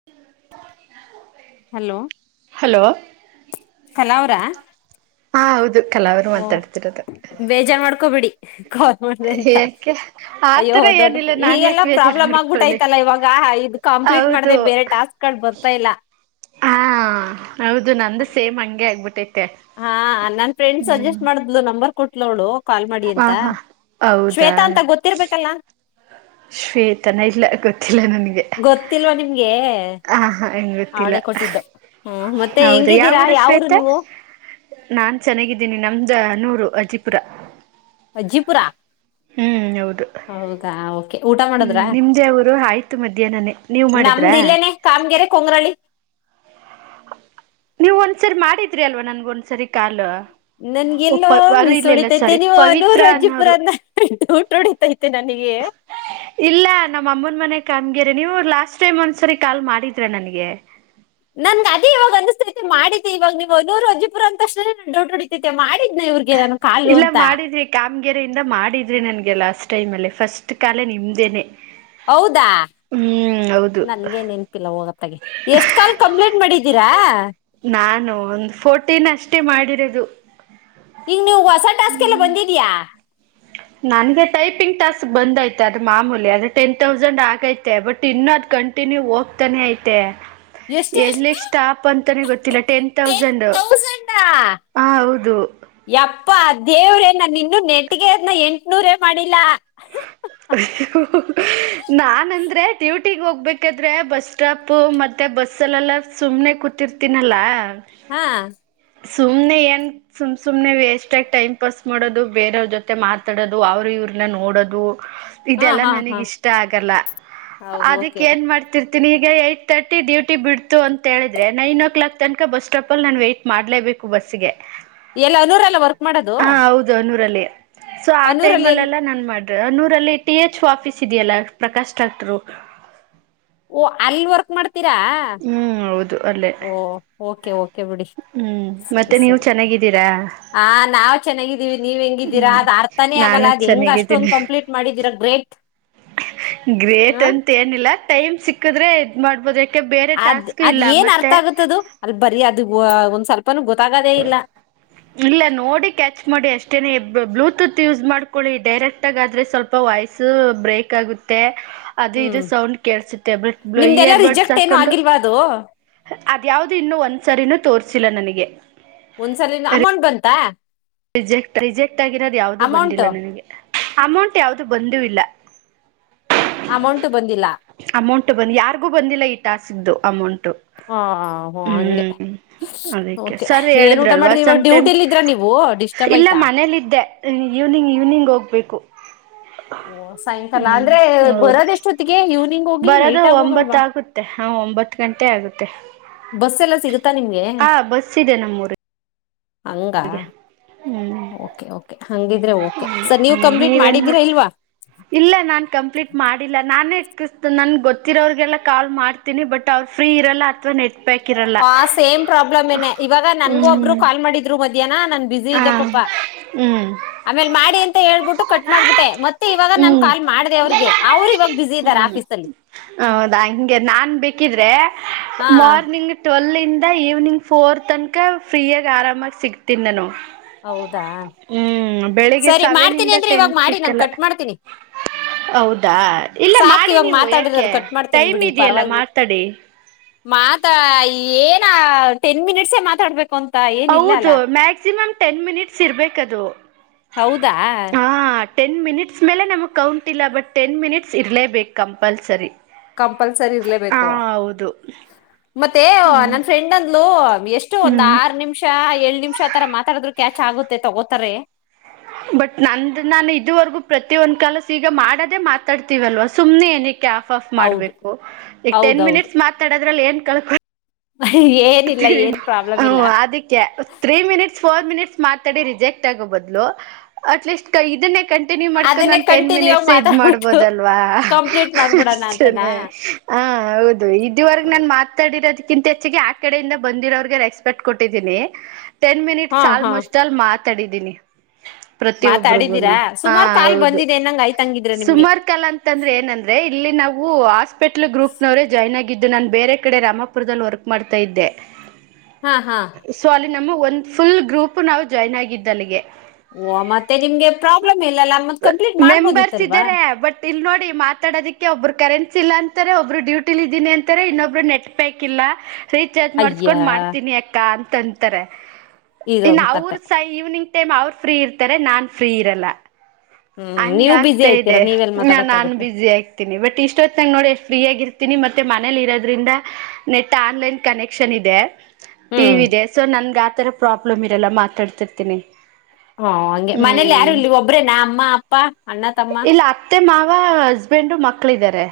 [inaudible] Hello hello ಕಲಾವ್ರಾ ಹಾ ಹೌದು ಕಲಾವರು ಮಾತಾಡ್ತಿರೋದು. ಬೇಜಾರ್ ಮಾಡ್ಕೋಬಿಡಿ ಕಾಲ್ ಮಾಡಿದೆ ಅಂತ ಯಾಕೆ ಅಯ್ಯೋ ಆತರ ದೊಡ್ಡ ಏನಿಲ್ಲ ನಾನ್ ಈಗೆಲ್ಲಾ ಯಾಕೆ ಬೇಜಾರ್ ಪ್ರಾಬ್ಲಮ್ ಮಾಡ್ಕೊಳ್ಳಿ ಆಗ್ಬಿಟ್ಟಾಯ್ತ. ಲ್ಲ ಇವಾಗ ಇದು ಕಂಪ್ಲೀಟ್ ಹೌದು ಮಾಡದೆ ಬೇರೆ ಟಾಸ್ಕ್ ಗಳು ಬರ್ತಾ ಇಲ್ಲ. ಹಾ ಹೌದು ನಂದು ಸೇಮ್ ಹಂಗೆ ಆಗ್ಬಿಟ್ಟೈತೆ. ಹಾ ನನ್ ಫ್ರೆಂಡ್ ಹ್ಮ್ ಸಜೆಸ್ಟ್ ಮಾಡಿದ್ಲು ನಂಬರ್ ಕೊಟ್ಲೂ ಅವ್ಳು. ಕಾಲ್ ಮಾಡಿ ಹ ಅಂತ ಹಾ ಹೌದಾ ಶ್ವೇತಾ ಅಂತ ಗೊತ್ತಿರ್ಬೇಕಲ್ಲಾ. ಶ್ಷೇತನ ಇಲ್ಲ ಗೊತ್ತಿಲ್ಲ ನನಗೆ. ಗೊತ್ತಿಲ್ವಾ ನಿಮ್ಗೆ. ಹ ಹಾ [unintelligible] ಅವಳೇ ಕೊಟ್ಟಿದ್ದು ಹ್ಮ ಮತ್ತೆ ಹೌದಾ ಹೆಂಗಿದ್ದೀರಾ ಯಾವೂರ ಯಾವೂರು ಶ್ವೇತ ನೀವು. ನಾನ್ ಚೆನ್ನಾಗಿದ್ದೀನಿ ನಮ್ದ ಅಣ್ನೂರು ಅಜಿಪುರ. ಅಜಿಪುರಾ ಹ್ಮ್ ಹೌದು ಓಕೆ ಊಟ ಮಾಡುದ್ರ ಹ್ಮ್ ನಿಮ್ದೇ ಯಾವೂರು ಆಯ್ತು ಮಧ್ಯಾಹ್ನನನೆ. ನೀವ್ ಮಾಡುದ್ರ. ನಮ್ದ ಇಲ್ಲೇನೆ ಕಾಮಗೆರೆ ಕೊಂಗ್ರಳಿ. ನೀವು ಒಂದ್ಸರಿ ಮಾಡಿದ್ರಿ ಅಲ್ವಾ ನನ್ಗ ಒಂದ್ಸರಿ ಕಾಲ್. ನನ್ಗೆಲೋ ಮಿಸ್ ಹೊಡಿತೈತೆ ನೀವು ಪವಿತ್ರ ನೂರು ಅಜ್ಜಿ ಪುರ ಅನ್ನೋರು ಬಿಟ್ಟು ಡೌಟ್ ಹೊಡಿತೈತೆ ನನಗೆ. ಇಲ್ಲ ನಮ್ಮ ಅಮ್ಮನ್ ಮನೆ ಕಾಮ್ಗ್ಯರೆ ನೀವು ಲಾಸ್ಟ್ ಟೈಮ್ ಒಂದ್ಸರಿ ಕಾಲ್ ಮಾಡಿದ್ರ ನನ್ಗೆ. ನನ್ಗೆ ಅದೇ ಇವಾಗ ಅನಿಸತೈತೆ ಮಾಡಿದ್ದ ಇವಾಗ ನೀವ ಹೋನೂರುಜ್ಜಪುರ ಅಂದ ತಕ್ಷಣ ನನಗೆ ಡೌಟ್ ಹೊಡಿತೈತಿ ಮಾಡಿದ್ದೆ ಇವ್ರಗೆ ಇಲ್ಲ ಮಾಡಿದ್ವಿ. ಕಾಮಗೆರೆಯಿಂದ ಮಾಡಿದ್ರಿ ನನ್ಗೆ ಲಾಸ್ಟ್ ಟೈಮ್ ಅಲ್ಲಿ ಫಸ್ಟ್ ಕಾಲೇ ನಿಮ್ದೇನೆ. ಹೌದಾ ಹ್ಮ್ ಹೌದು ನನ್ಗೇನ್ ನೆನಪಿಲ್ಲ ಹೋಗತ್ತಾಗೆ ಎಷ್ಟ್ ಕಲ್ ಕಂಪ್ಲೇಂಟ್ ಮಾಡಿದ್ದೀರಾ. ನಾನು ಒಂದ್ ಫೋರ್ಟೀನ್ ಅಷ್ಟೇ ಮಾಡಿರೋದು. ಈಂಗ ನೀವು ಹೊಸ ಟಾಸ್ಕ್ ಎಲ್ಲ ಬಂದಿದ್ಯಾ. ನನ್ಗೆ ಟೈಪಿಂಗ್ ಟಾಸ್ಕ್ ಬಂದೈತೆ ಅದ ಮಾಮೂಲಿ ಅದು ಟೆನ್ ತೌಸಂಡ್ ಆಗೈತೆ ಬಟ್ ಇನ್ನ ಅದ್ ಕಂಟಿ ಕಂಟಿನ್ಯೂ ಹೋಗ್ತನೆ ಐತೆ. ಎಷ್ಟು ಎಷ್ಟು ಎಲ್ಲಿಗ್ ಸ್ಟಾಪ್ ಅಂತಾನೆ ಗೊತ್ತಿಲ್ಲ ಟೆನ್ ತೌಸಂಡ್. ಟೌಸಂಡಾ ಹ ಹೌದು ಯಪ್ಪಾ ದೇವ್ರೇನ ನಿನ್ನ ನೆಟ್ಟಿಗೆ ಅದ್ನ್ನ ಎಂಟು ನೂರೇ ಮಾಡಿಲ್ಲಾ ಅ [unintelligible] ನಾನ್ಂದ್ರೆ ಡ್ಯೂಟಿಗ್ ಹೋಗ್ಬೇಕಾದ್ರೆ ಬಸ್ ಸ್ಟಾಪ್ ಮತ್ತೆ ಬಸ್ಲ್ಲೆಲ್ಲ ಸುಮ್ನೆ ಕು ತಿರ್ತೀನಲ್ಲ ಹಾ ಸುಮ್ನೆ ಏನ್ ಸುಮ್ ಸುಮ್ನೆ ವೆಸ್ಟ್ ಆಗಿ ಟೈಮ್ ಪಾಸ್ ಮಾಡೋದು ಬೇರೆಯವ್ರ ಜೊತೆ ಮಾತಾಡೋದು ಅವರು ಇವ್ರನ್ನ ನೋಡೋದು ಹಾ ಇದೆಲ್ಲಾ ಹಾ ನನಗ ಹಾ ಇಷ್ಟ ಆಗಲ್ಲ ಹೌದು ಅದಕ್ಕ ಓಕೆ ಏನ್ ಮಾಡ್ತ ತಿರ್ತೀನಿ ಈಗ ಏಯಟ್ ತರ್ಟಿ ಡ್ಯೂಟಿ ಬಿಡ್ತು ಅಂತ ಹೇಳಿದ್ರೆ ನೈನ್ ಓ ಕ್ಲಾಕ್ ತನಕ ಬಸ್ ಸ್ಟಾಪ ಅಲ್ಲಿ ನಾನು ವೆಯಟ್ ಮಾಡಲೇಬೇಕು ಕು ಬಸ್ಗೆ ಎಲ್ಲ ಅನೂರ ಅಲ್ಲ ವರ್ಕ್ ಮಾಡೋದು ಆನೂರಲ್ಲಿ ಸೊ ಆ ಟೈಮ ಅನೂರಲ್ಲಿ ಅಲ್ಲ ಎಲ್ಲಾ ನಾನ್ ಮಾಡ್ತಾ ಅನೂರು ರಲ್ಲಿ ಟಿಎಚ್ಒ ಆಫೀಸ್ ಇದೆಯಲ್ಲ ಪ್ರಕಾಶ್ ಡಾಕ್ಟರು ಓ ಅಲ್ಲಿ ವರ್ಕ್ ಮಾಡ್ತೀರಾ ಹ್ಮ್ ಹೌದು ಅಲ್ಲೇ ಓ ಓಕೆ ಓಕೆ ಬಿಡಿ ಹ್ಮ್ ಮತ್ತೆ ನೀವು ಚೆನ್ನಾಗಿದ್ದೀರಾ ಹ ನಾವ್ ಚೆನ್ನಾಗಿದ್ದೀವಿ ನೀವ ಹೆಂಗಿದ್ದೀರಾ ಹ್ಮ್ ಅ್ ಅರ್ಥಾನೇ ನಾನು ಆಗಲ್ಲ ಅದು ಹೆಂಗ ಚೆನ್ನಾಗಿದ್ದೀನಿ ಅಷ್ಟೊಂದ ಕಂಪ್ಲೀಟ್ ಮಾಡಿದೀರಾ ಗ್ರೇಟ್ ಗ್ರೇಟ್ ಹ ಅಂತ ಏನಿಲ್ಲ ಟೈಮ್ ಸಿಕ್ಕದ್ರೆ ಇದ್ ಮಾಡ್ಬೋದ ಬೇರೆ ಟಾಸ್ಕ್ ಇಲ್ಲ ಮತ್ತೆ ಅಲ್ ಬರಿ ಅದು ಒಂದ್ ಸ್ವಲ್ಪನು ಗೊತ್ತಾಗೋದೇ ಇಲ್ಲ ಇಲ್ಲ ನೋಡಿ ಕ್ಯಾಚ್ ಮಾಡಿ ಅಷ್ಟೇನೆ ಬ್ಲೂಟೂತ್ ಯೂಸ್ ಮಾಡ್ಕೊಳ್ಳಿ ಡೈರೆಕ್ಟ್ ಗಾದ್ರೆ ಸ್ವಲ್ಪ ವಾಯ್ಸ ಬ್ರೇಕ್ ಆಗುತ್ತೆ ಅದು ಇದು ಹ್ಮ್ ಸೌಂಡ್ ಕೇಳ್ಸತ್ತೆ ಬ್ಲೋ ನಿಮ್ದೆಲ್ಲಾ ಇಯರ್ ಬಡ್ಸ್ ರಿಜೆಕ್ಟ್ ಏನು ಹಾಕೊಂಡು ಆಗಿಲ್ವಾ ಅದು ಅದ್ಯಾವ್ದು ಇನ್ನು ಒಂದ್ಸರಿನೂ ತೋರ್ಸಿಲ್ಲ ನನಗೆ ಒಂದ್ಸಲ ಅಮೌಂಟ್ ಬಂತಾ ರಿಜೆಕ್ಟ್ ರಿಜೆಕ್ಟ್ ಆಗಿರೋದು ಯಾವ್ದ ಅಮೌಂಟ್ ಬಂದಿಲ್ಲ ನನಗೆ ಅಮೌಂಟ್ ಯಾವ್ದು ಬಂದೂ ಇಲ್ಲ ಅಮೌಂಟು ಬಂದಿಲ್ಲ ಅಮೌಂಟ್ ಬಂದ್ ಯಾರಿಗೂ ಬಂದಿಲ್ಲ ಈ ಟಾಸ್ಕ್ ಇಂದು ಅಮೌಂಟ್ ಹಾ ಹ ಹೊ ಹಂಗೆ ಅದಕ್ಕೆ ಓಕೆ ಸರ್ ಏನ್ ಊಟ ಹೇಳಿದ್ರಲ್ವಾ ಮಾಡಿದವಿ ಇವಾಗ ಸಮ್ಟೈಮ್ ಡ್ಯೂಟಿಲ್ ಇದ್ರ ನೀವು ಡಿಸ್ಟರ್ಬ್ ಇಲ್ಲ ಆಯ್ತಾ ಮನೇಲಿದ್ದೆ ಈವ್ನಿಂಗ್ ಈವ್ನಿಂಗ್ ಹೋಗಬೇಕು ಓ ಸಾಯಂಕಾಲ ಅಂದ್ರೆ ಹೌದು ಬರೋದ ಎಷ್ಟೊತ್ತಿಗೆ ಇವ್ ಬರೋದು ಒಂಬತ್ತ ಆಗುತ್ತೆ ಹಾ ಒಂಬತ್ತು ಗಂಟೆ ಆಗುತ್ತೆ ಬಸ್ ಎಲ್ಲ ಸಿಗುತ್ತಾ ನಿಮ್ಗೆ ಹ ಬಸ್ಸಿದೆ ನಮ್ಮೂರಿಗೆ ಹಂಗ ಹ್ಮ್ ಓಕೆ ಓಕೆ ಹಂಗಿದ್ರೆ ಓಕೆ ಸರ್ ನೀವ್ ಹ್ಮ್ ಕಂಪ್ಲೀಟ್ ನೀವೇನ್ ಮಾಡ ಮಾಡಿದೀರಾ ಇಲ್ವಾ ಇಲ್ಲ ನಾನ್ ಕಂಪ್ಲೀಟ್ ಮಾಡಿಲ್ಲ ನಾನೇ ಕಿಸ ನನ್ ಗೊತ್ತಿರೋಗೆಲ್ಲಾ ಕಾಲ್ ಮಾಡ್ ಬಟ್ ಅವರ್ ಫ್ರೀ ಇರಲ್ಲ ಅಥವಾ ನೆಟ್ಟ ಆ ಸೇಮ್ ಪ್ರಾಬ್ಲಮ್ ನೆ ಇವಾಗ ನನ್ಗೂ ಒಬ್ರು ಹ್ಮ್ ಕಾಲ್ ಮಾಡಿದ್ರು ಮಧ್ಯಾಹ್ನ ನನ್ ಬ್ಯುಸಿ ಹಾ ಇದ್ದೆ ಪಾಪಾ ಹ್ಮ್ ಆಮೇಲೆ ಮಾಡಿ ಅಂತ ಹೇಳ್ಬಿಟ್ಟು ಕಟ್ ಮಾಡ್ಬಿಟ್ಟೆ ಮತ್ತೆ ಇವಾಗ ನಾನ್ ಹ್ಮ್ ಕಾಲ್ ಮಾಡಿದೆ ಅವ್ರಿಗೆ ಅವ್ರು ಇವಾಗ ಬ್ಯುಸಿ ಇದಾರೆ ಹ್ಮ್ ಆಫೀಸ ಅಲ್ಲಿ ಹೌದಾ ಹಿಂಗೆ ನಾನ್ ಬೇಕಿದ್ರೆ ಹಾ ಮಾರ್ನಿಂಗ್ ಟ್ವೆಲ್ ಇಂದ ಈವ್ನಿಂಗ್ ಫೋರ್ ತನಕ ಫ್ರೀಯಾಗಿ ಆರಾಮಾಗಿ ಸಿಗ್ತೀನಿ ನಾನು ಹೌದಾ ಹ್ಮ್ ಬೆಳಿಗ್ಗೆ ಸರಿ ಸೆವೆನ್ ಮಾಡ್ತೀನಿ ಇಂದ ಅಂದ್ರೆ ಟೆನ್ ಇವಾಗ ಮಾಡಿ ನಾನ್ ಸಿಕ್ಕಲ್ಲ ಕಟ್ ಮಾಡ್ತೀನಿ ಹೌದಾ ಇಲ್ಲ ಸಾಕ್ ಮಾಡಿ ಇವಾಗ ನೀವು ಯಾಕೆ ಮಾತಾಡಿರೋದು ಕಟ್ ಮಾಡ್ತೀನಿ ಟೈಮ್ ಬಿಡಿ ಇದೆಯಲ್ಲ ಪರವಾಗಿಲ್ಲ ಮಾತಾಡಿ ಮಾತಾ ಏನ ಟೆನ್ ಮಿನಿಟ್ಸೇ ಮಾತಾಡ್ಬೇಕು ಭೂಮ್ ತಾಯಿ [inaudible] ಹೌದು ಮ್ಯಾಕ್ಸಿಮಮ್ ಟೆನ್ ಮಿನಿಟ್ಸ್ ಇರಬೇಕದು ಹೌದಾ ಟೆನ್ ಮಿನಿಟ್ಸ್ ಮೇಲೆ ನಮಗೆ ಕೌಂಟ ಇಲ್ಲ ಬಟ್ ಟೆನ್ ಮಿನಿಟ್ಸ್ ಇರಲೇಬೇಕು ಕಂಪಲ್ಸರಿ ಕಂಪಲ್ಸರಿ ಹ ಇರ್ಲೇಬೇಕು ಹೌದು ಮತ್ತೆ ನನ್ ಫ್ರೆಂಡ್ ಅಂದ್ಲು ಎಷ್ಟು ಒಂದ್ ಹ್ಮ್ ಆರ್ ನಿಮಿಷ ಏಳ್ ನಿಮಿಷ ತರ ಮಾತಾಡಿದ್ರು ಕ್ಯಾಚ್ ಆಗುತ್ತೆ ತಗೋತಾರೆ ಬಟ್ ನಂದು ನಾನು ಇದುವರೆಗೂ ಪ್ರತಿ ಒಂದ್ ಕಾಲಸ ಈಗ ಮಾಡದೇ ಮಾತಾಡ್ತಿವಲ್ವಾ ಸುಮ್ನೆ ಏನಕ್ಕೆ ಆಫ್ ಆಫ್ ಹೌದು ಮಾಡ್ಬೇಕು ಈಗ ಟೆನ್ ಹೌದೌದು ಮಿನಿಟ್ಸ್ ಮಾತಾಡೋದ್ರಲ್ಲಿ ಏನ್ ಕ ಏ ಹ್ಮ ಹು ಅದಿಕ್ಕೆ ತ್ರೀ ಮಿನಿಟ್ಸ್ ಫೋರ್ ಮಿನಿಟ್ಸ್ ಮಾತಾಡಿ ರಿಜೆಕ್ಟ್ ಆಗೋ ಬದ್ಲು ಅಟ್ ಲೀಸ್ಟ್ ಇದನ್ನೇ ಕಂಟ್ ತಿಂಡಿ ಮಾಡ್ಕಂಡು ಅದನ್ನೇ ಒಂದು ಟೆನ್ ಕಂಟಿನ್ಯೂ ಆಗಿ ಮಿನಿಟ್ಸ್ ಇದ್ ಮಾತಾಡ್ಬಿಟ್ಟು ಮಾಡ್ಬೋದಲ್ವಾ ಕಂಪ್ಲೀಟ್ ಮಾಡ್ಬಿಡೋಣ ಅಂತನಾ ಅಷ್ಟೇನೆ ಹ ಹೌದು ಇದುವರೆಗ ನನ್ ಮಾತ್ ಮಾತಾಡಿರೋದಕ್ಕಿಂತ ಹೆಚ್ಚಾಗಿ ಆ ಕಡೆಯಿಂದ ಬಂದಿರೋಗೆ ರೆಸ್ಪೆಕ್ಟ್ ಕೊಟ್ಟಿದ್ದೀನಿ ಟೆನ್ ಹಾ ಮಿನಿಟ್ಸ್ ಹಾ ಆಲ್ಮೋಸ್ಟಲ್ಲಿ ಮಾತಾಡಿದೀನಿ ಪ್ರತಿಯೊಬರಿಗೂನು ಮಾತಾಡಿದೀರಾ ಹ ಸುಮಾರು ಕಾಲ್ ಹೌದು ಬಂದಿದೆ ಅನ್ನಂಗ ಆಯ್ತಂಗಿದ್ರೆ ನಿಮ್ಗೆ ಸುಮಾರ್ ಕಲರ್ ಅಂದ್ರೆ ಏನಂದ್ರೆ ಇಲ್ಲಿ ನಾವು ಹಾಸ್ಪಿಟ್ಲ್ ಗ್ರೂಪ್ನವರೇ ಜಾಯ್ನ್ ಆಗಿದ್ದು ನಾನ್ ಬೇರೆ ಕಡೆ ರಾಮಪುರದಲ್ಲಿ ವರ್ಕ್ ಮಾಡ್ತ ತೈದೆ ಹಾ ಹಾ ಸೊ ಅಲ್ಲಿ ನಮಗೆ ಒಂದು ಫುಲ್ ಗ್ರೂಪ್ ನಾವು ಜಾಯ್ನ್ ಆಗಿದ್ದು ಅಲ್ಲಿಗೆ ಓ ಮತ್ತೆ ನಿಮ್ಗೆ ಪ್ರಾಬ್ಲಮ್ ಇಲ್ಲಲ್ಲ ಮತ್ ಕಂಪ್ಲೀಟ್ ಮೆಂಬರ್ಸ್ ಮಾಡ್ಬೋದಿತ್ತಲ್ವಾ ಇದ್ದಾರೆ ಬಟ್ ಇಲ್ ನೋಡಿ ಮಾತಾಡೋದಕ್ಕೆ ಒಬ್ಬರು ಕರೆನ್ಸಿ ಇಲ್ಲ ಅಂತಾರೆ ಒಬ್ರು ಡ್ಯೂಟಿಲಿ ಇದ್ದೀನಿ ಅಂತಾರೆ ಇನ್ನೊಬ್ರು ನೆಟ್ ಪ್ಯಾಕ್ ಇಲ್ಲ ರೀಚಾರ್ಜ್ ಅಯ್ಯ ಮಾಡ್ಸ್ಕೊಂಡ್ ಮಾಡ್ತೀನಿ ಅಕ್ಕ ಅಂತ ಅಂತಾರೆ ಇನ್ನು ಇದೊಂದು ಅವ್ರ ಕತೆ ಸೈ ಈವ್ನಿಂಗ್ ಟೈಮ್ ಅವರ್ ಫ್ರೀ ಇರ್ತಾರೆ ನಾನ್ ಫ್ರೀ ಇರಲ್ಲ ಹ್ಮ್ ಹಂಗ ನೀವು ಬಿಸಿ ಆಗ್ತಾ ಇದೆ ಐತೀರಾ ನೀವೆಲ್ ನಾನು ಮಾತಾಡಕ್ಕಾಗುತ್ತೆ ಬ್ಯುಸಿ ಬಟ್ ಇಷ್ಟ ಹೋತ್ನಾಗ್ ನೋಡಿ ಫ್ರೀ ಆಗಿರ್ತೀನಿ ಮತ್ತೆ ಮನೇಯಲ್ಲಿ ಇರೋದ್ರಿಂದ ನೆಟ್ ಆನ್ಲೈನ್ ಕನೆಕ್ಷನ್ ಇದೆ ಹ್ಮ್ ಟಿವಿ ಇದೆ ಸೊ ನನ್ಗೆ ಆತರ ಪ್ರಾಬ್ಲಮ್ ಇರಲ್ಲ ಮಾತಾಡ್ತಿರ್ತೀನಿ ಹಾ ಹಂಗೆ ಮನೇಲಿ ಯಾರು ಹ್ಮ್ ಇಲ್ಲ ಒಬ್ರೆ ನಾ ಅಮ್ಮ ಅಪ್ಪ ಅಣ್ಣ ತಮ್ಮ ಇಲ್ಲ ಅತ್ತೆ ಮಾವ ಹಸ್ಬೆಂಡು ಮಕ್ಕಳಿದ್ದಾರೆ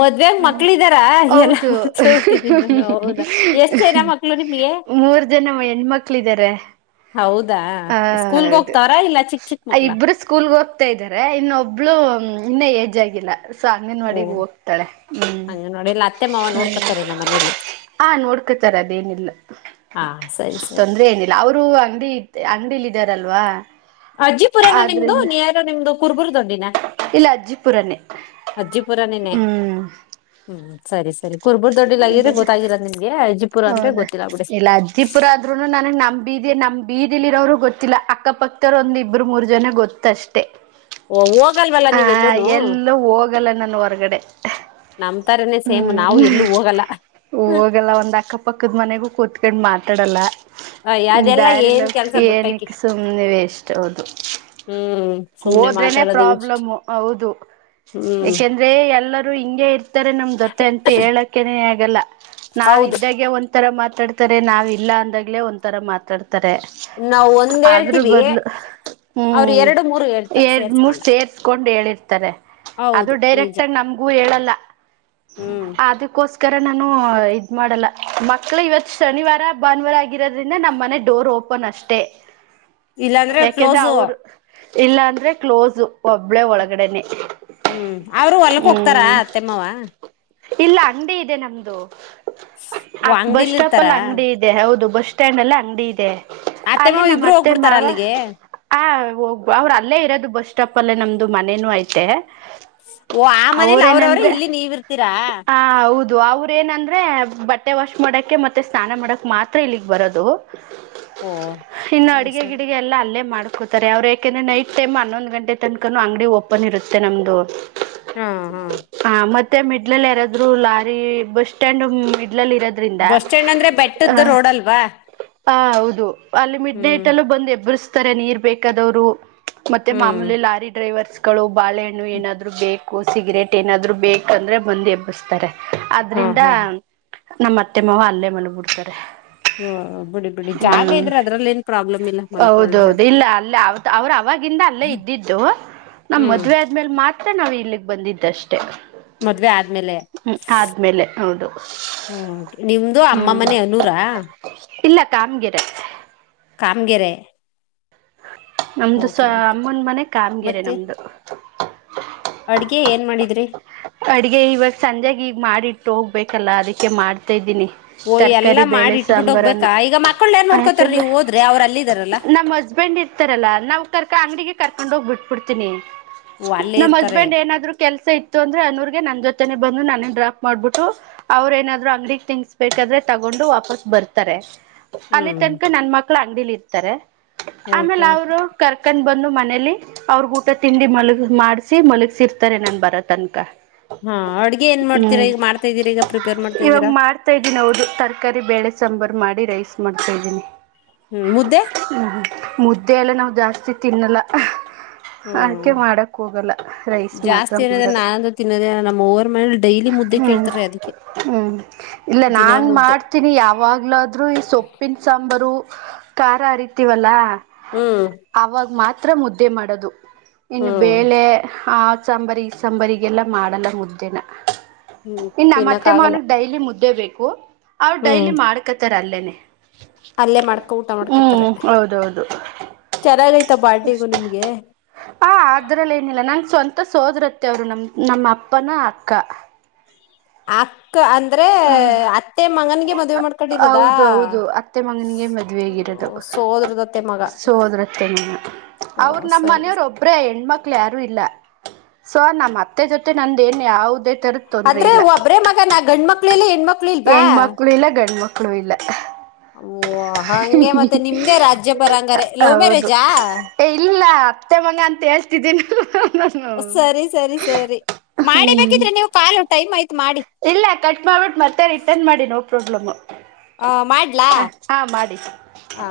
ಮದ್ವೆಗ್ ಹ ಮಕ್ಳಿದಾರ ಎಲ್ಲ ಹೌದು ಮರ್ತ ಬಿಟ್ಟಿದೀನಿ ನಾನು ಹೌದಾ ಎಷ್ಟ್ ಜನ [unintelligible] ಮಕ್ಳು ನಿಮ್ಗೆ ಮೂರ್ ಜನವು ಹೆಣ್ಮಕ್ಳ ಇದಾರೆ ಹೌದಾ ಹ ಸ್ಕೂಲ್ಗ ಹೌದು ಹೋಗ್ತಾವ್ರ ಇಲ್ಲ ಚಿಕ್ಕ ಚಿಕ್ಕ ಮಕ್ಳ ಇಬ್ಬರು ಸ್ಕೂಲ್ಗೆ ಹೋಗ [unintelligible] ಇದಾರೆ ಇನ್ನೊಬ್ಳು ಇನ್ನ ಏಜ್ ಆಗಿಲ್ಲ ಸೊ ಅಂಗನವಾಡಿಿಗೆ ಹೋಗ್ [inaudible] ಅಂಗನವಾಡಿಲಿ ಅತ್ತೆ ಮಾವ ನೋಡ್ಕೊತಾರೆ ನಮ್ಮನೆಲಿ ಆ ನೋಡ್ಕೊತಾರೆ ಅದೇನಿಲ್ಲ ಹಾ ಸರಿ ಸರಿ ತೊಂದ್ರೆ ಏನಿಲ್ಲ ಅವರು ಅಂಗಡಿ ಅಂಗಡಿೀಲ್ ಇದಾರಲ್ವಾ [unintelligible] ಅಜ್ಜಿಪುರನ ನಿಮ್ದು ಆದ್ರಿಂದ ನೇರ್ ನಿಮ್ದು ಕುರ್ಬುರ್ದೊಂದಿನ ಇಲ್ಲ ಅಜ್ಜಿಪುರನೇ ಹ್ಮ್ [inaudible] ಹ್ಮ್ ಸರಿ ಸರಿ ಕುರ್ಬುರ್ ದೊಡ್ಡಲ್ಲ ಆಗಿದ್ರೆ ಗೊತ್ತಾಗಿರ ನಿಮ್ಗೆ [unintelligible] ಹೌದಾ ಗೊತ್ತಿಲ್ಲ ಬಿಡಿ ಇಲ್ಲ ಅಜ್ಜಿಪುರ ಆದ್ರು ನನಗೆ ನಮ್ ಬೀದಿ ನಮ್ ಬೀದಿಲಿ ಇರೋರು ಗೊತ್ತಿಲ್ಲ ಅಕ್ಕಪಕ್ಕದವರ ಒಂದು ಇಬ್ರು ಮೂರ್ ಜನ ಗೊತ್ತ ಅಷ್ಟೇ ಓ ಹೋಗಲ್ವಲ್ಲ ಹ ನೀವೆಲ್ಲೂನು ಎಲ್ಲ ಹೋಗಲ್ಲ ನಾನ ಹೊರಗಡೆ [unintelligible] ನಮ್ತರನೆ ಸೇಮ್ ನಾವು ಎಲ್ಲೂ ಹೋಗಲ್ಲ [unintelligible] ಹೋಗಲ್ಲ ಒಂದ್ ಅಕ್ಕಪಕ್ಕದ ಮನೆಗೂ ಕೂತ್ಕಂಡ್ ಮಾತಾಡಲ್ಲ [unintelligible] ಅದೆಲ್ಲಾ ದಾರಿಲ್ಲ ಏನ್ ಕೆಲ್ಸ ಬಿಟ್ಟಕಿ ಏನಕ್ಕೆ ಸುಮ್ನೆವೆಷ್ಟ ಅೌದು ಹ್ಮ್ [unintelligible] ಸುಮ್ನೆ ಹೋದ್ರೆನೆ ಮಾತಾಡೋದು ವೇಸ್ಟ್ ಪ್ರಾಬ್ಲಮ್ ಹೌದು ಹ್ಮ್ [inaudible] ೇ [inaudible] ಎಲ್ಲರೂ ಹಿಂಗೆ ಇರ್ತಾರೆ ನಮ ಜೊತೆ ಅಂತ ಹೇಳಕೆನೆೇ ಆಗಲ್ಲ ಹೌದು ನಾವಿದ [inaudible] ಹಾಗಗೆ [inaudible] ಒಂತರ ಮಾತಾಡ್ತಾರೆ ನಾವ್ ಇಲ್ಲ ಅಂದಾಗ್ಲೇ ಒಂಂತರ ಮಾತಾಡ್ತಾರೆ ನಾವ್ ಒಂದ್ ಆದ್ರೂ ಹೇಳ್ತೀವಿ ಬದ್ಲು ಅವ್ರ ಹ್ಮ್ ಎರಡು ಮೂರು ಹೇಳ್ತಾರ ಎರಡ್ ಮೂರು ಸೇರ್ಸ್ಕೊಂಡ ಸೇ [inaudible] ಕೊಂಡ್ ಹೇಳಿರ್ತಾರೆ ಅದು ಹೌದು ನಿಜ ಡೈರೆಕ್ಟಾಗಿ ನಮಗೂ ಹೇಳಲ್ಲ. ಹ್ಮ್ ಅದಕ್ಕೋಸ್ಕರ ನಾನು ಇದ್ ಮಾಡಲ್ಲ. ಮಕ್ಳು ಇವತ್ತು ಶನಿವಾರ ಭಾನುವಾರ ಆಗಿರೋದ್ರಿಂದ ನಮ್ಮ್ ಮನೆ ಡೋರ್ ಓಪನ್ ಅಷ್ಟೇ. ಇಲ್ಲಾಂದ್ರೆ ಯಾಕೆಂದ್ರೆ ಕ್ಲೋಸು ಅವರು ಇಲ್ಲ ಅಂದ್ರೆ ಕ್ಲೋಸು ಒಬ್ಳೆ ಒಳಗಡೆನೆೇ. ಹ್ಮ್ ಅವರು ಹೊಲ್ಕ್ ಹೋಗ್ತಾರ ಅತ್ತೆ ಮಾವ. ಇಲ್ಲ ಅಂಗಡಿ ಇದೆ ನಮ್ದು ಓ [unintelligible] ಬಸ್ ಅಂಗಡಿಲಿ ಸ್ಟಾಪ್ ಇರ್ತಾರ ಅಲ್ಲಿ ಅಂಗಡಿ ಇದೆ. ಇದೆ ಹೌದು ಬಸ್ ಸ್ಟ್ಯಾಂಡ್ ಅಲ್ಲಿ ಅಂಗಡಿ ಇದೆ ಅಲ್ಲಿ ಅತ್ತೆಮ್ಮವ ನಮ್ ಇಬ್ರು ಅತ್ತೆ ಹೋಗ್ಬಿಡ್ತಾರ ಮಾವ. ಅಲ್ಲಿಗೆ ಹ ಹೋಗ ಬಾ ಅವರು ಅಲ್ಲೇ ಇರೋದು ಬಸ್ ಸ್ಟಾಪ್ ಅಲ್ಲೇ ನಮ್ದು ಮನೇನುೂ ಐತೆ ಓ ಆ ಮನೇಲಿ ಅವ್ರವ್ರ ಇಲ್ಲಿ ನೀವು ಇರ್ತೀರಾ. ಹ ಹೌದು ಅವರ ಏನಂದ್ರೆ ಬಟ್ಟೆ ವಾಶ್ ಮಾಡಕ್ಕೆ ಮತ್ತೆ ಸ್ನಾನ ಮಾಡಕ್ಕೆ ಮಾತ್ರ ಇಲ್ಲಿಗೆ ಬರೋದು. ಓ ಇನ್ನು ಸರಿ ಅಡಗೆ ಸರಿ ಗಿಡಿಗೆ ಎಲ್ಲ ಅಲ್ಲೇ ಮಾಡ್ಕೊತ [unintelligible] ಅವ್ರ ಯಾಕೆಂದ್ರೆ ನೈಟ್ ಟೈಮ್ ಹನ್ನೊಂದು ಗಂಟೆ ತನಕನ ಅಂಗಡಿ ಓಪನ್ ಇರುತ್ತೆ ನಮ್ದು. ಹಾ ಹಾ ಹಾ ಮತ್ತೆ ಮಿಡ್ಲಲ್ಲಿ ಯಾರಾದ್ರು ಲಾರಿ ಬಸ್ ಸ್ಟ್ಯಾಂಡ್ ಮಿಡ್ಲಲ್ಲಿ ಇರದ್ ಬಸ್ ಸ್ಟ್ಯಾಂಡ್ ಅಂದ್ರೆ ಬೆಟ್ಟದ್ದು ರೋಡ್ ಅಲ್ವಾ. ಹ ಹೌದು ಅಲ್ಲಿ ಮಿಡ್ ನೈಟ್ ಹ್ಮ್ ಅಲ್ಲೂ ಬಂದು ಎಬ್ಬಿಸ್ತಾರೆ ನೀರ್ ಬೇಕಾದವ್ರು. ಮತ್ತೆ ಹ್ಮ್ ಮಾಮೂಲಿ ಲಾರಿ ಡ್ರೈವರ್ಸ್ಗಳು ಬಾಳೆಹಣ್ಣು ಏನಾದ್ರು ಬೇಕು. ಸಿಗರೇಟ್ ಏನಾದ್ರು ಬೇಕಂದ್ರೆ ಬಂದ್ ಎಬ್ಬಸ್ತಾರೆ ಹಾ ಆದ್ರಿಂದ ಹಾ ನಮ್ಮ ಅತ್ತೆ ಮಾವ ಅಲ್ಲೇ ಮಲಗ್ ಬಿಡ್ತಾರೆ. ಹ್ಮ ಬಿಡಿ ಬಿಡಿ ಜಾಗ ಇದ್ರೆ ಅದ್ರಲ್ಲ ಏನ್ ಪ್ರಾಬ್ಲಮ್ ಇಲ್ಲ ಮಲ್ಕೊಳ್ಳಿ ಅದ್ರ [unintelligible] ಅವ್ರ್ ಆವಾಗಿಂದ ಅಲ್ಲೇ ಇದ್ದಿದ್ದು. ನಮ್ ಹ್ಮ್ ಮದ್ವೆ ಆದ್ಮೇಲೆ [inaudible] ಮಾತ್ರ ನಾವು ಇಲ್ಲಿಗೆ ಬಂದಿದ್ದಷ್ಟೇ ಮದುವೆ ಆದ್ ಆಮೇಲೆ ಹ್ಮ್ [unintelligible] ಆದ್ಮೇಲೆ ಹೌದು ಹ ನಿಮ್ದು ಅಮ್ಮ ಹ್ಮ್ ಮನೆ ಅನೂರಾ ಇಲ್ಲ ಕಾಮಗೆರೆ ಕಾಮ್ಗೆರೆ ನಮ್ದು ಓಕೆ ಸ ಓಕೆ ಅಮ್ಮನ ಮನೆ ಕಾಮ್ಗೆರೆ ಮತ್ತೆ ನಮ್ದು ಅಡ್ಗೆ ಏನ್ ಮಾಡಿದ್ರಿ ಅಡಗೆ ಇವಾಗ ಸಂಜಾಗ ಈಗ ಮಾಡಿ ಇಟ್ಟು ಹೋಗ್ಬೇಕಲ್ಲ ಅದಕ್ಕೆ ಮಾಡ್ತಾ ಇದ್ದೀನಿ. ಓ ಎಲ್ಲಾ ತರ್ಕಾರಿ ಬೇಳೆ ಮಾಡಿ ಇಟ್ಬಿಟ್ಟು ಸಾಂಬಾರನ್ನ ಹೋಗ್ಬೇಕಾ ಈಗ ಮಕ್ಕಳ ಯಾರ್ ನೋಡ್ಕೋತಾರ ಯಾಕಂದ್ರೆ ನೀವ್ ಹೋದ್ರೆ ಅವ್ರ ಅಲ್ಲಿದಾರಲ್ಲ ನಮ್ಮ್ ಹಸ್ಬೆಂಡ್ ಇರ್ ರ್ತಾರಲ್ಲಾ ನಾವ್ ಕರ್ಕ ಅಂಗಡಿಗೆ ಕರ್ಕೊಂಡ್ ಹೋಗ್ಬ ಬಿಟ್ಬಿಡ್ತೀನಿ. ಓ ಅಲ್ಲೇ ನಮ್ಮ್ ಇರ್ತಾರೆ ಹಸ್ಬೆಂಡ್ ಏನಾದ್ರು ಕೆಲ್ಸ ಇತ್ತು ಅಂದ್ರೆ ಅನ್ನೂರ್ಗೆ ನನ್ ಜೊತೆನೆ ಬಂದು ನಾನನ್ ಡ್ರಾಪ್ ಮಾಡ್ಬಿಟ್ಟು. ಅವ್ರ ಏನಾದ್ರು ಅಂಗಡಗ್ ತಿನ್ಸಭೇಕಾದ್ರೆ ತಗೊಂಡು ವಾಪಸ್ ಬರ್ತಾರೆ. ಅಲ್ಲಿ ಹ್ಮ್ ತನಕ ನನ್ ಮಕ್ಳ ಅಂಗಡಿಲಿ ಇರ್ತಾರೆ ಓಕೆ ಆಮೇಲೆ ಓಕೆ ಅವರು ಕರ್ಕಂಡ್ ಬಂದು ಮನೇಲಿ ಅವ್ರ ಊಟ ತಿಂಡಿ ಮಲಗ ಮಾಡ್ಸಿ ಮಲಗ್ಸಿರ್ತಾರೆ ನನ್ ಬರ ತನಕ ಕ್ಕ ಹಾ ಅಡ್ಗೆ ಏನ್ ಮಾಡ್ತೀರಾ ಈಗ ಮಾಡ್ತ ಇದಿದ್ದೀರ ಈಗ ಪ್ರಿಪೇರ್ ಮಾಡ್ತಾದ್ದೀರಾ. ತಾ ಇದ್ದೀನಿ ಹೌದು ತರಕಾರಿ ಬೇಳೆ ಸಾಂಬಾರು ಮಾಡಿ ರೈಸ್ ಮಾಡ್ತಾ ಇದ್ದೀನಿ. ಹ್ಮ್ ಮುದ್ದೆ ಹ್ಮ ಮುದ್ದೆ ಎಲ್ಲ ನಾವು ಜಾಸ್ತಿ ತಿನ್ನಲ್ಲ. ಹ್ಮ್ ಆಕೆ ಮಾಡಕ್ ಹೋಗಲ್ಲ ರೈಸ್ ಮಾತ್ರ ಮಾಡದು. ತಿನ್ನದೇ ನಮ್ಮ ಓವರ್ ಮನೆಲ್ ಹ್ಮ್ ಹ್ಮ್ ಇಲ್ಲ ದಿನಾ ನಾನ್ ಮುದ್ದೆ ಮಾಡ್ ತಿನಿ ಯಾವಾಗ್ಲಾದ್ರೂ ಈ ಸೊಪ್ಪಿನ ಸಾಂಬಾರು ಖಾರ ಹರಿತಿವಲ್ಲಾ. ಹ್ಮ್ ಅವಾಗ ಮಾತ್ರ ಮುದ್ದೆ ಮಾಡೋದು ಇನ್ನು ಹ್ಮ್ ಬೇಳೆ ಆ ಸಾಂಬರಿ ಸಾಂಬರಿಗೆಲ್ಲ ಮಾಡಲ್ಲ ಮುದ್ದೆನ. ಹ್ಮ್ ಇನ್ನ ತಿನ್ನಕ್ ನಮತ್ತೆ ಆಗಲ್ಲ ಮಾವನಿಗ್ ಡೈಲಿ ಮುದ್ದೆ ಬೇಕು ಅವ್ರ ಹ್ಮ್ ಡೈಲಿ ಮಾಡ್ಕತಾರ ಅಲ್ಲೇನೆ. ಅಲ್ಲೇ ಮಾಡ್ಕೊ ಊಟ ಮಾಡ್ಕತಾರೆ ಹ್ಮ್ ಹೌದೌದು ಚೆನ್ನಾಗೈತ ಬಾಡಂಗೂ ನಿಮ್ಗೆ. ಹ ಅದ್ರಲ್ಲ ಏನಿಲ್ಲ ನನ್ ಸ್ವಂತ ಸೋದ್ರತ್ತ ಅವ್ರು ನಮ್ ನಮ್ಮ ಅಪ್ಪನ ಅಕ್ಕ. ಅಕ್ಕ ಅಂದ್ರೆ ಅತ್ತೆ ಮಗನ್ಗೆ ಮದುವೆ ಮಾಡ್ ಅ ಕಡೆ ಇರದಾ ಹೌದೌದು ಅತ್ತೆ ಮಗನಿಗೆ ಮದುವೆ ಆಗಿರೋದು ಸೋದ್ರದತ್ತೆ ಮಗ ಹ ಸರಿ ಮನೆಯವರ್ ಒಬ್ಬ್ರ ಹೆಣ್ಮಕ್ಳ ಯಾರು ಇಲ್ಲ ಸೊ ನಮ್ಮ್ ಅತ್ತೆ ಜೊತೆ ನಂದ ನ್ ಯಾವವುದೇ ತರದ ತೊಂದ್ರೆ ಆದ್ರ ಒಬ್ರೇ ಮಗ ನಾ ಗಂಡ ಮಕ್ಳಲ್ಲಿ ಹೆಣ್ಮಕ್ಳ ಹೆಣ ಮಕ್ಳು ಇಲ್ಲ ಗಂಡ ಮಕ್ಳು ಇಲ್ಲ ಓ ಹಂಗೆ ಮತ್ತೆ ನಿಮ್ದೇ ರಾಜ್ಯ ಬರ ಅಂಗಾರೆ ಲವ್ ಹೌದು ಮ್ಯಾರೇಜಾ ಇಲ್ಲ ಅತ್ತೆ ಮಗ ಅಂತ ಹೇಳ್ತಿದ್ದೀನಲಾ ಸರಿ ಸರಿ ಸರಿ ಹ್ಮ್ ಮಾಡಿಬೇಕಿದ್ರೆ ನೀವು ಕಾಲು ಟೈಮ್ ಆಯ್ತು ಮಾಡಿ ಇಲ್ಲ ಕಟ್ ಮಾಡಿಬಿಟ್ಟು ಮತ್ತೆ ರಿಟರ್ನ್ ಮಾಡಿ ನೋ ಪ್ರಾಬ್ಲಮ್ಮು ಹ ಹಾ ಮಾಡಿ ಹಾ